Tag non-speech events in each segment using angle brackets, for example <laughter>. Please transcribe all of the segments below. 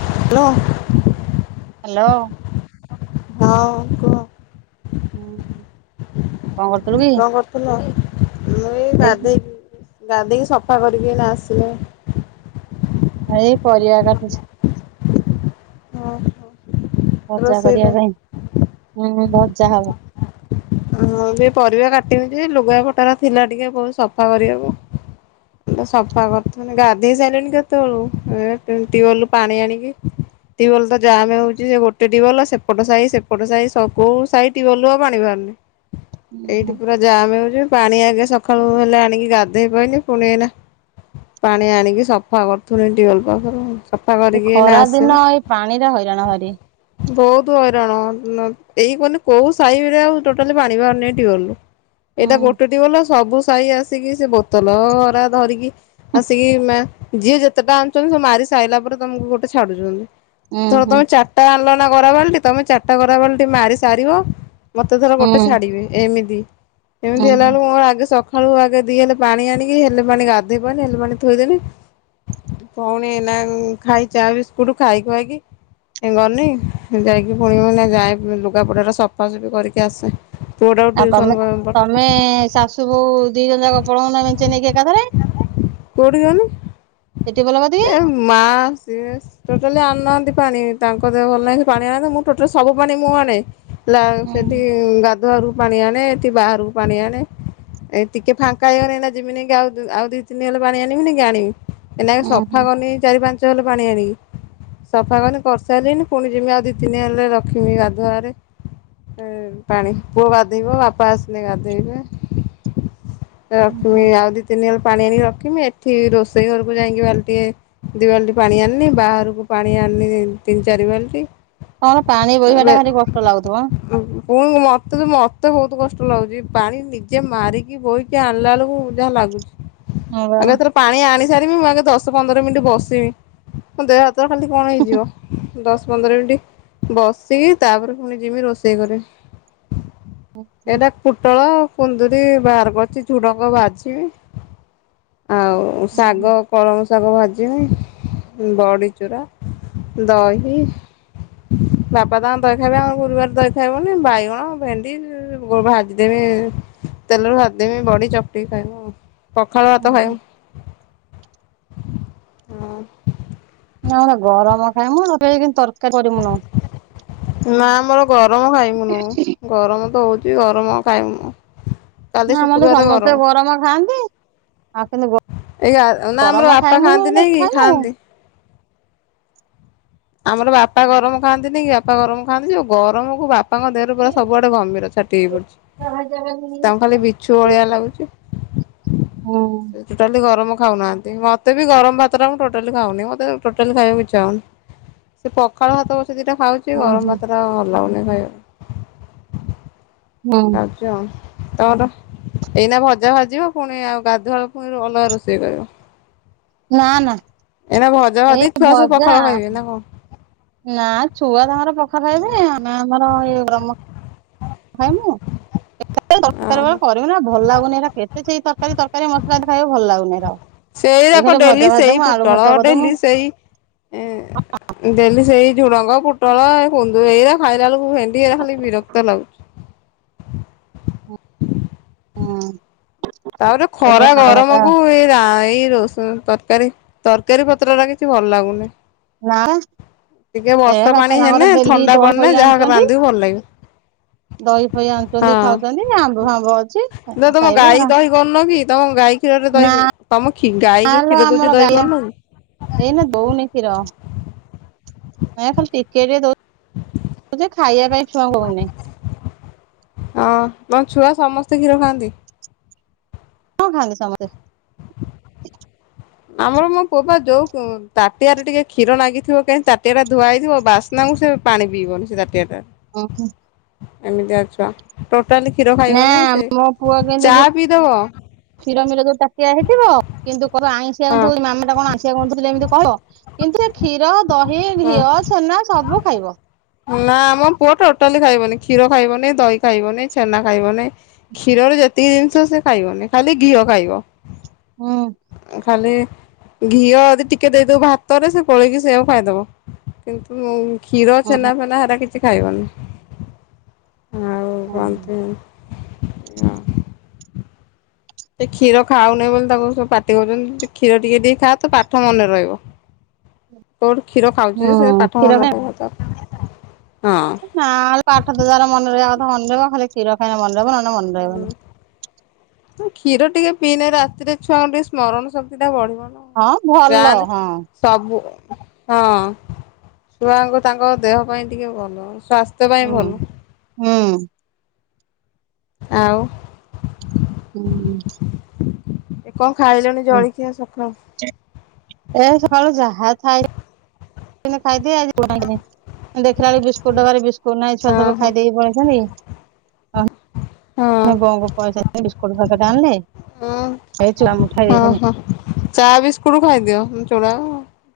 Hello. Hello. ହଁ କୁହ୍? ହୁଁ, କ'ଣ କରୁଥିଲୁ କଣ କି? କରୁଥିଲ? ମୁଁ ଏଇ ଗାଧେଇକି ଗାଧେଇ ସଫା କରିକି ଏଇନା ଆସିଲି। ଏଇ ପରିବା କଟୁଛି। ଓ ହୋ। ଭଜା କରିବା ପାଇଁ ହୁଁ ହୁଁ ଭ ଜା ହବ। ହୁଁ ଏବେ ପରିବା କାଟିିବିକି ଲୁଗାପଟାରା ଥିଲା ଟିକେ ବହୁତ୍ ସଫା କରିବାକୁ। ସଫା କରୁଥିଲି ଗାଧେଇ ସାଇଲିଣି କେତେବେଳୁ। ଏଁ ଟ୍ୟୁ ହୁଁ ଟ୍ୟୁୱଲରୁ ପାଣି ଆଣିକି ଟ୍ୟୁୱଲ୍ ତ ଜାମ୍ ହେଉଛି ଯେ ଗୋଟେ ଟ୍ୟୁୱଲ ସେପଟ ସାହି ସେପଟ ସାହି ସବୁ ସାହି ଟ୍ୟୁୱଲରୁ ଆଉ ପାଣି ବାହାରୁନି। <inaudible> ଏଇଠି ପୁରା ଜାମ୍ ହେଉଛି ପାଣି ଆଗେ ସକାଳୁ ହେଲେ ଆଣିକି ଗାଧେଇ ପାରୁନି। ପୁଣି ଏଇନା ପାଣି ଆଣିକି ସଫା କରୁଥିଲି ଟ୍ୟୁୱଲ ପାଖରେ। ସଫା ଏ କରିକି ଏଇନା ଖରା ଦିନ ଆସିଲି। ଏଇ ପାଣିରେ ହଇରାଣ ଭାରି ବହୁତ ହଇ୍ ରାଣ ନ ଏଇ ମାନେ କୋଉ ସାହିରେ ଆଉ ଟୋଟାଲୀ ପାଣି ବାହାରୁନି ଟ୍ୟୁୱଲରୁ। ହୁଁ। ଏଇଟା ଗୋଟେ ଟ୍ୟୁୱଲ୍ ସବୁ ସାହି ଆସିକି ସେ ବୋତଲ ହରା ଧରିକି ଆସିକି ମେ ଯିଏ ଯେତେଟା ଆଣୁଛନ୍ତି ସବୁ ମାରି ସାଇଲା ପରେ ତମକୁ ଗୋଟେ ଛାଡୁଛନ୍ତି। ହୁଁ ଥର ହୁଁ ତମେ ଚାରିଟା ଆଲନା ଗରା ବାଲ୍ଟି ତ ତମେ ଚାରିଟା ଗରା ବାଲ୍ଟି ମାରି ସାରିବ ମତ୍ ତ ଧର ହୁଁ ଗୋଟେ ଛାଡ଼ିବି ଏମିତି। ହୁଁ ଏମିତି ହେଲା ହୁଁ ବେଳକୁ ମୋର ଆଜି ସକ୍ ସକାଳୁ ଆଗେ ଦିହେଲେ ପାଣି ଆଣିକି ହେଲେ ପାଣି ଗାଧେଇ ପାଣି ହେଲେ ପାଣି ଥୋଇଦେଲି। ଭଉଣୀ ଏଇନା ଖାଇ ଚା ବିସ୍କୁଟୁ ଖାଇ ଖୁଆଇକି ଏ ଗନି ଯାଇକି ପୁଣିି ଗୋଟେ ଯାଏ ଲୁଗାପଟା ଟା ସଫାସଫି କରିକି ଆସେ। ପୁଅଟାକୁ ଆଉ ଟ୍ୟୁସନ୍ ତମେ ତମେ ପଠା ଶାଶୁ ବୋହୂ ଦି ଜଣ ଯାକ ପଳାଉନ ମେଞ୍ଜେ ନେଇକି ଏକାଥରେ। କୋଉଠି ଯବନି? ସେ ଟ୍ୟୁବଲ କତିକି। ଏ ମା ସିଏ ଟୋଟାଲୀ ଆମ ପାଣି ତାଙ୍କ ଦେହ ଭଲ ନାହିଁ। ସେ ପାଣି ଆଣେ ମୁଁ ଟୋଟାଲୀ ସବୁ ପାଣି ମୁଁ ଆଣେ। ଲା ହୁଁ ସେଠି ଗାଧୁଆରୁ ପାଣି ଆଣେ। ଏଠି ବାହାରୁ ପାଣି ଆଣେ। ଏଇ ଟିକେ ଫାଙ୍କା ହେଇଗଲେ ଏଇନା ଯିବି ନେଇକି ଆଉ ଦୁ ଆଉ ଦୁଇ ତିନିଆ ଲୋକ ପାଣି ଆଣିବିନି କି ଆଣିବି। ଏଇନା ଉଁ ହୁଁ ସଫା କରନି ଚାରି ପାଞ୍ଚ ହେଲେ ପାଣି ଆଣିବି। ସଫା କରିନି କରିସାରିଲଣିି। ପୁଣି ଯବି ଆଉ ଦି ତିନିଆ ହେଲେ ରଖିବି ଗାଧୁଆ ଘରେ। ଏ ପାଣି ପୁଅ ଗାଧେଇବ ବାପା ଆସିଲେ ଗାଧେଇବେ। ଏ ଉଁ ହୁଁ ରଖିବି ଆଉ ଦି ତିନି ହଳ ପାଣି ଆଣିକି ରଖ୍ ଖିବି। ଏଠି ରୋଷେଇ ଘରକୁ ଯାଇକି ବାଲ୍ଟିଏ ଦି ବାଲ୍ଟି ପାଣି ଆଣିନି। ବାହାରକୁ ପାଣି ଆଣିନି ତିନ ଚାରି ବାଲ୍ଟି ତମର ପାଣି ଏବେ ବୋହିବାଟା ଭାରି କଷ୍ଟ ଲାଗୁଥିବ ହଁ? ପୁଣି ମତେ ତ ମତେ ବହୁତ କଷ୍ଟ ଲାଗୁଛି ପାଣି ନିଜେ ମାରିକି ବୋହିକି ଆଣିଲା ବେଳକୁ ବୁଝା ଲାଗୁଛି। ହଁ ବା ଆଗେ ଏଥର ପାଣି ଆଣି ସାରିବି ମୁଁ ଆଗେ ଦଶ ପନ୍ଦର ମିନିଟ ବସିବି ମୋ ଦେହ ହାତ ତ ଖାଲି କଣ ହେଇଯିବ ଦଶ ପନ୍ଦର ମିନିଟ୍ ବସିବି ତାପରେ ଫୁଣି ଯିମି ରୋଷ ଷେଇ ଘରେ ଏଇଟା ପୁଟଳ କୁନ୍ଦୁୁରୀ ବାହାରେ ପଡିଚି ଝୁଡଙ୍ଗ ବାଛିବି। ଆଉ ଶାଗ କଳମ ଶାଗ ଭାଜିମି, ବଡ଼ିଚୂରା, ଦହି ବାପା ତାଙ୍କର ଦହି ଖାଇବେ। ଆମ ଗୁରୁବାର ଦହି ଖାଇବୁନି। ବାଇଗଣ, ଭେଣ୍ଡି <unintelligible> ଭାଜିଦେମି। ତେଲରେ ଭାଜିଦେମି ବଡ଼ି ଚକଟି କି ଖାଇବୁ ଆଉ। ପଖାଳ ଭାତ ଓହୋ ଖାଇବୁ ହଁ। ନା ନା ଗରମ ଖାଇମୁ ଟୋଟଲି କିନ୍ତୁ ତରକାରୀ କରିମୁନୁ। ନା ଆମର ଗରମ ଖାଇମୁନୁ ଗରମ ତ ହଉ ଚି ଗରମ ଖାଇମୁ। ନା ଆମର ତ ସମସ୍ତେ ଗରମ ଖାଆନ୍ତି। ଆଉ କିନ୍ତୁ ଏଇ ଆ ନା ଆମର ଗରମ ବାପା ଖାଇମୁ ଖାଆନ୍ତି ନାଇଁ କି ଖାଇମୁ। ଖାଆନ୍ତି। ଆମର ବାପା ହୁଁ ଗରମ ଖାଆନ୍ତିନି କି ବାପା ଗରମ ଖାଆନ୍ତି ଯୋଉ ଗରମକୁ ବାପ ପାଙ୍କ ଦେହରେ ପୁରା ସବୁଆଡେ ଘମିର ଛାଟି ହେଇପଡଛି। ତାଙ୍କୁ ଖାଲି ବିଛୁ ଭଳିଆ ଲାଗୁଛି, ହୁଁ ସେ ଟୋଟାଲି ଗରମ ଖାଉନାହାନ୍ତି ମତେ ବି ଗରମ ଭାତଟା ମୁଁ ଟୋଟାଲି ଖାଉନି ମତେ ଟୋଟାଲି ଖାଇବାକୁ ଇଚ୍ଛା ହଉନି। ସେ ପଖାଳ ଭାତ ପଛେ ଦିଟା ଖାଉଛି ହୁଁ ଗରମ ଭାତଟା ଆଉ ଭଲ ଲାଗୁନି। ଖାଇବାକୁ ହୁଁ ଖାଉଚି ଆଉ। ତମର ଏଇନା ଭଜା ଭାଜିବ ପୁଣି ଆଉ ଗାଧୁଆଳକୁ ପୁଣି ଅଲଗା ରୋଷେଇ କରିବ। ନା ନା ଏଇନା ଭଜା ଭାଜି ଏଇ ଛୁଆ ସବୁ ଭଜା ପଖାଳ ଖାଇବେ ନା କଣ ନା ଛୁଆ ତାଙ୍କର ପଖାଳ ଖାଇବେ, ଆମେ ଆମର ଏଇ ଗରମ ଖାଇମୁ କେତେବେଳେ ଦରକାର ଓହୋ। ବେଳେ କରିବୁ ନା ଆଉ ଭଲ ଲାଗୁନି ହେଇରା କେ ହେଇ ସେଇ ତରକାରୀ ତରକାରୀ ମସଲା ଜିନିଷ ଖାଇବାକୁ ଭଲ ଲାଗୁନି ହେରା ଆଉ। ସେଇ ଯାକ ଡେଲି ସେଇ ପୁଟଳ କରିଦମୁ ଡେଲି ସେଇ ଏଁ ଡେଲି ସେଇ ଝୁଡ଼ଙ୍ଗ, ପୁଟଳ ଏ କୁନ୍ଦୁ ଏଇରା ଖାଇଲା ବେଳକୁ ଭେଣ୍ଡି ଏଇରା ଖାଲି ବିରକ୍ତ ଲାଗୁଛି। ହଁ। ତାପରେ ଖରା ଗରମକୁ ଏଇ ରା ଏଇ ରୋଷ ତ ତରକାରୀ ତରକାରୀ ପତ୍ରଗୁରା କିଛି ଭଲ ଲାଗୁନି। ନାଁ। ଟିକେ ଏ ବର୍ଷା ପାଣି ବାପା ହେନେ ତାଙ୍କର ଡେଲି ଥଣ୍ଡା ଦହି ପଡିନେ ଫହି ଯାହା ଆଣୁଛନ୍ତି। ରାନ୍ଧିବୁ ଭଲ ଲାଗିବ ଦହି ଫହି ଆଣୁଛନ୍ତି ହଁ। ଖାଉଛନ୍ତି ଆମ୍ବ ଫାମ୍ବ ଅଛି ଦ ତମ ଖାଇବେ ଗାଈ ହେରା। ଦହି କରୁନ କି? ତମ ଗାଈ କ୍ଷୀରରେ ଦହି ତମ ଖି ଗାଈ ନା ଯୋଉ ଲୋ କ୍ଷୀର ଦଉଛି ଆମର ଦହି ଗ୍ବାଲା କରୁନ କି? ଏଇନେ ଦଉନି କ୍ଷୀର। ନାଇଁ ବା ଖାଲି ଟିକେ ଟିକେ ଦଉ। ହଁ ଯେ ଖାଇବା ପାଇଁ ଛୁଆଙ୍କୁ ହଉନେଇ। ହଁ ମୋ ଛୁଆ ସମସ୍ତେ କ୍ଷୀର ଖାଆନ୍ତି। କଣ ଖାଆନ୍ତି ସମତେ? ଆମର ମୋ ପୁଅ ବା ଯୋଉ ଉଁ ତାଟିଆରେ ଟିକେ କ୍ଷୀର ନାଗିଥିବ କାହିଁ ତାଟିଆଟା ଧୁଆହେଇଥିବ ବାସ୍ନା ସେ ପାଣି ପିଇବନି ସେ ତାଟିଆ ଟାରେ। ଓହୋ। ଏମିତିଆ ଛୁଆ ଟୋଟାଲି କ୍ଷୀର ନା ଖାଇବ ନାହିଁ। ସେ ମୋ ପୁଅ କିନ୍ତୁ ଚା ଯୋଉ ପିଇଦବ କ୍ଷୀର ମିର ଯୋଉ ତାଟିଆ ହେଇଥିବ କିନ୍ତୁ କହିବ ଆଇଁଶିଆ ହଁ ଗନ୍ଧୋଉଛି, ମାମା ଏଇଟା କଣ ଆଇଁଶିଆ ଗନ୍ଧୋଉଚି ଏମିତି କହିବ, କିନ୍ତୁ ଏ କ୍ଷୀର ଦହି, ହଁ। ଘିଅ, ଛେନା ସବୁ ଖାଇବ। ନା ଆମ ପୁଅ ଟୋଟାଲି ଖାଇବନି। କ୍ଷୀର ଖାଇବନି, ଦହି ଖାଇବନି, ଛେନା ଖାଇବନି, କ୍ଷୀର ର ଯେତିକି ଜିନିଷ ସେ ଖାଇବନି ଖାଲି ଘିଅ ଖାଇବ। ହୁଁ ଖାଲି ଘିଅ ଯଦି ଟିକେ ଦେଇଦବୁ ଭାତରେ ସେ ଗୋଳେଇକି ସେଇଆକୁ ଖାଇଦବ, କିନ୍ତୁ କ୍ଷୀର ଛେନା ହୁଁ ଫେନା ହେରା କିଛି ଖାଇବନି। ଆଉ ହୁଁ। କହନ୍ତି ସେ କ୍ଷୀର ଖାଉନି ବୋଲି ତାଙ୍କୁ ସବୁ ପାଟି କରୁଛନ୍ତି। ତୁ କ୍ଷୀର ଟିକେ ଟିକେ ଖାଆ ତୋ ପାଠ ମନେ ରହିବ। କୋଉଠୁ କ୍ଷୀର ଖାଉଛି ଯେ ହୁଁ ସେ ପାଠ କ୍ଷୀର ମନ ଖାଏ ରହିବ ତାର। ହଁ। ନା ପାଠ ତ ଯାର ମନ ରହିଆ କଥା ମନେ ରହିବ ଖାଲି କ୍ଷୀର ଖାଇଲେ ମନେରହିବ ନ ହେଲେ ମନେ ରହିବନି। କ୍ଷୀର ଟିକେ ପିଇନେ ରାତିରେ ଛୁଆଙ୍କୁ ଟିକେ ସ୍ମରଣ ଶକ୍ତିଟା ବଢିବ। ହଁ ଭଲ ଗାଁନ ହଁ ସବୁ। ହଁ ଛୁଆଙ୍କୁ ତାଙ୍କ ଦେହ ପାଇଁ ଟିକେ ଭଲ। ସ୍ୱାସ୍ଥ୍ୟ ପାଇଁ ହୁଁ ଭଲ। ହୁଁ ଆଉ। ହୁ <unintelligible> କ ଏ ସଳୁ ଯାହା ଥାଏ। ସେନ୍ତି ଖାଇଦିଏ ମୁଁ ଦେଖିଲା ବେଳକୁ ବିସ୍କୁଟ ଡବା ରେ ବିସ୍କୁଟ କୁହନା ଏ ଛୁଆ ହଁ ସବୁ ହଁ ଖାଇଦେଇକି ପଳେଇଛନ୍ତି, ଅ ହଁ ମୁଁ ବୋଉଙ୍କୁ ପଇସା ଦେଲି ବିସ୍କୁଟ ପ୍ୟାକେଟ ଉଁ ଆଣିଲେ ଏ ଚୁଆ ମୁଠା ହଁ ଦେଇକିନି ହଁ ଚା ବିସ୍କୁଟ ଖାଇଦିଅ ଚୁଡ଼ା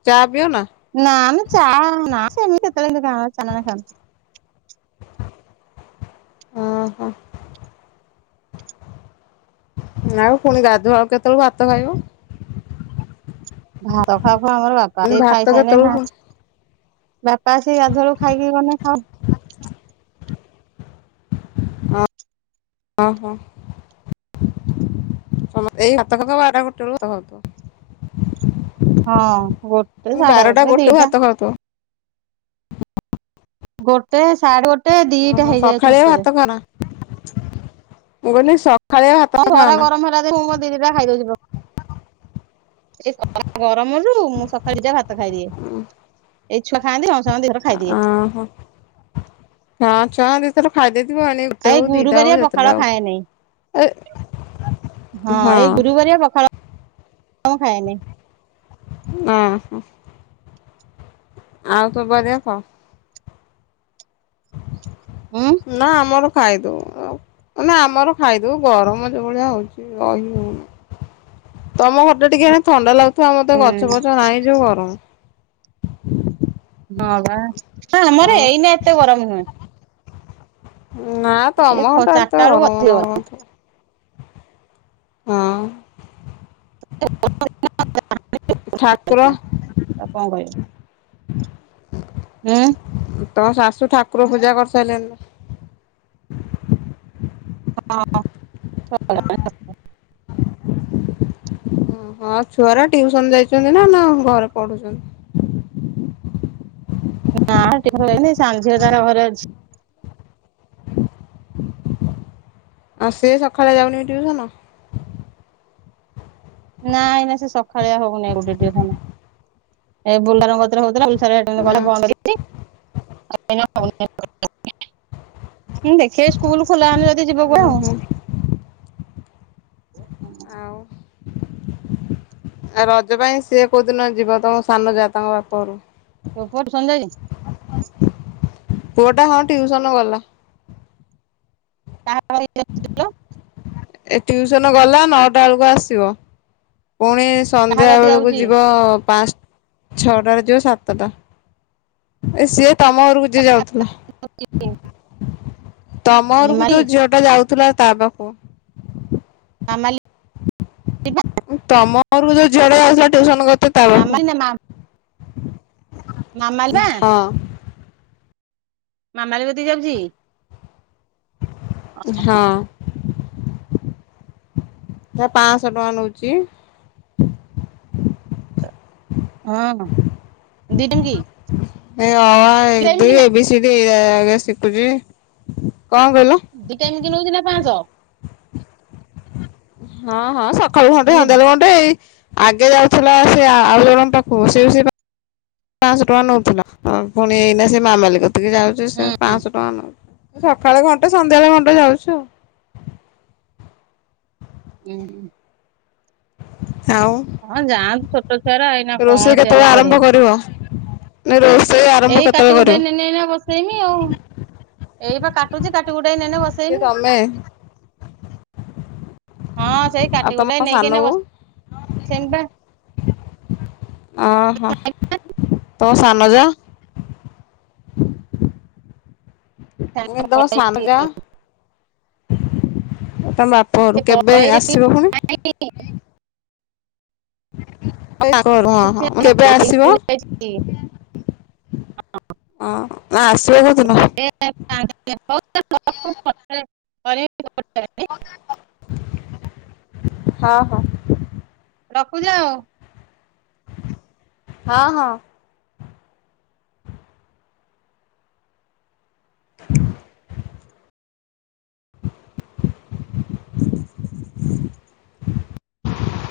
ଚା ପିଅ ନା? ନା ମ ଚା ନା ସେମିତି କେତେବେଳେ କେନ୍ତି ଖାଉ, ଚା ନହେଲେ ଖାଉନୁ। ଓ ହୋ। ଆଉ ପୁଣି ଗାଧୁଆ ବେଳକୁ କେତେବେଳକୁ ଭାତ ଖାଇବ? ଭାତ ଖାଉ ଖାଉ ଆମର ବାପା ପୁଣି ସେ ଭାତ ଖାଇ ସାରିଲେ ଯା କେତେବେଳକୁ ପୁଣି ବାପା ଆସିକି ଗାଧୁଆ ବେଳକୁ ଖାଇକି ଗଲେ ଖାଉ। ଓହୋ। ସମସ୍ତେ ଏଇ ଭାତଟା ତ ବାରଟା ଗୋଟେ ବେଳକୁ ଭାତ ଖାଉଥିବ। ହଁ ଗୋଟେ ମୁଁ ସାଢେ ବାରଟା ଗୋଟେ ବେଳକୁ ଦିଟା ଭାତ ଖାଉଥିବ। ଗୋଟେ ସାଢେ ଗୋ ଓହୋ ସଖାଳିଆ ଭାତ ଖାଅନା, ମୁଁ କହିଲି ସ ହଁ ଖରା ଗରମ ହେଲା ଦିନୁ ମୁଁ ମୋର ଦି ଦିଟା ଖାଇ ଦଉଚି ପଖାଳ। ଏ ଖରା ଗରମରୁ ମୁଁ ସକାଳ ଦିଟା ଭାତ ଖାଇଦିଏ। ଏଇ ଛୁଆ ଖାଆନ୍ତିି ତାଙ୍କ ସାଙ୍ଗରେ ଦିଥର ଖାଇଦିଏ। ଓହୋ ହଁ ଛୁଆଙ୍କୁ ଦିଥର ଖାଇଦେଇଥିବ ଏଣିକି ଗୋଟେ ଖାଏ ହଉ ଦିଟା ହଉ ଗୁରୁବାରିଆ ଯେତେଟା ପଖାଳ ହଉ। ଖାଏନେଇ। ଏ ହଁ ଏଇ ଗୁରୁବାରିଆ ପଖାଳ ଖାଏନି। ଓ ହଁ। ଆଉ ସବୁ ବାରିଆ ଖାଉ। ଉଁ ନା ଆମର ଖାଇଦଉ ଆଉ ଆମର ଖାଇଦଉ ଗରମ ଯୋଉଭଳିଆ ହଉଛି ରହି ହଉନି। ତମ ଘରଟା ଟିକେ ହେଲେ ଥଣ୍ଡା ଲାଗୁ ଥିବ ଆମର ତ ଗଛ ଫଛ ନାହିଁ ଯୋଉ ଗରମ। ହଁ ବା ଆମର ଆଉ ଏଇନା ଏତେ ଗରମ ନୁହେଁ। ନା ତମ ଏ ଘରଟା ଏତେ ଚାରିଟା ବେଳକୁ ଗରମ ଅଧିକ ନୁହଁ। ହଁ। ଏ ଗରମ ଦିନ <unintelligible> ଠାକୁର କଣ କରିବ ଉଁ ତମ ଶାଶୁ ଠାକୁର ପୂଜା କରି ସାରିଲେଣି। ହଁ <unintelligible> ଅ ହ ଛୁଆରା ଟିଉସନ ଯାଇଛନ୍ତି ନା-ନା ଘରେ ପଢୁଛନ୍ତି? ନା ଟିଉସନ ଯାଇଛନ୍ତି ଏହି ସାନ ଝିଅ ତାର ଘରେ ଅଛି। ଆଉ ସିଏ ସକାଳେ ଯାଉନି କି ଟିଉସନ? ନାଇଁ-ନାଁଇ ସେ ସଖାଳିଆ ହଉନି ଗୋଟେ ଟିଉସନ ଏହି <unintelligible> <unintelligible> ନା <unintelligible> ଦେଖିବେ ସ୍କୁଲ ଖୋଲା ହେଲେ କେତେ ଯିବ <unintelligible> ଆଉ ଓହୋ ହୁଁ। ଆ ରଜ ପାଇଁ ସିଏ କୋଉ ଦିନ ଯିବ ତମ ସାନ ଯା ତାଙ୍କ ବାପଘରକୁ? <unintelligible> ପୁଅ ଟା ହଁ ଟିଉସନ ଗଲା। କା <unintelligible> ଏ ଟିଉସନ ଗଲା ନଅଟା ବେଳକୁ ଆସିବ। ପୁଣି କାହା ସନ୍ଧ୍ୟା କତିକି ବେଳକୁ ଯାଉଛି ଯିବ ପାଞ୍ଚ ଛଅଟାରେ ଯିବ ସାତଟା ଏ ସିଏ ତମ ଘରକୁ ଯିଏ ଯାଉଥିଲା। ତମ ଘରକୁ ମାମାଲି ଯୋଉ ଝିଅ ଟା ଯାଉଥିଲା ତା ପାଖକୁ ମାମାଲି ତମ ଘରକୁ ଯୋଉ ଝିଅ ଟା ଯାଉଥିଲା ଟିଉସନ କରୁଥିଲା ତା ପାଖକୁ ମାମାଲି ନା ମା ହଁ। ମାମାଲି କତିକି ଯାଉଛି ଓ ହୋ। ହଁ। ସେ ପାଁଶହ ଟଙ୍କା ନଉଛି। ହଁ, ଦି ଟାଇମ୍ କି? ଏଇ ଅ ଆ ଦି ଟାଇମ ଏବେ କି ଏ ନା ବି ସି ଡି ଶିଖୁଛି। ଦି ଟାଇମ୍ ଦିନକୁ ଦିନେ ପାଁଶହ। ହଁ-ହଁ ସକାଳୁ ଘଣ୍ଟେ ମାନେ ସନ୍ଧ୍ୟାବେଳୁ ଘଣ୍ଟେ ଏଇ ଆଗେ ଯାଉଥିଲା ସେ ଆଉ ଜଣଙ୍କ ପାଖକୁ ସେ-ସେ ପାଁଶହ ଟଙ୍କା ନେଉଥିଲା ପୁଣି ଏଇନା ସେ ମାମାଲି କତିକି ଯାଉଛି ସେ ହୁଁ। ପାଁଶହ ଟଙ୍କା ନଉ ସକାଳେ ଘଣ୍ଟେ ସନ୍ଧ୍ୟାବେଳେ ଘଣ୍ଟେ ଯାଉଛୁ। ଉଁ ହୁଁ। ଆଉ ହଁ ଯାଆନ୍ତୁ ଛୋଟ ଛୁଆର ଏଇନା ରୋଷେଇ କଣ ସେଆକୁ କେତେବେଳେ ଆରମ୍ଭ ପଢିବେ। କରିବ? ନା ରୋଷେଇ ଆରମ୍ଭ ଏଇ କେତେବେଳେ କାଟି କୁ କରିବ? <unintelligible> ବସେଇନି ଆଉ। ଏଇ ବା କାଟୁଛି କାଟିକୁଟେଇ ନେଇନି କିଏ ବସେଇନି। ତମେ ହଁ ସେଇ ଆଉ ତମ କାଟିକୁୁଟେଇ ସାନ ନେଇକି ବୋଉ? ବସ ସେ <unintelligible> ତୋ ସାନ ଯା? ମୁଁ କହିଲି ତମ ସାନ ଯା? ତମ ସେ ବାପଘରୁ କେବେ ପଳେଇଛି କି ଆସିବ ପୁଣି? ହଁ-ହଁ କେବେ ଆସିବ? ହଁ ନା ଆସିବ କୋଉଦିନ? ହ <unintelligible> <unintelligible> ହଁ ହଁ ରଖୁଛି ଆଉ। ହଁ-ହଁ। ଆ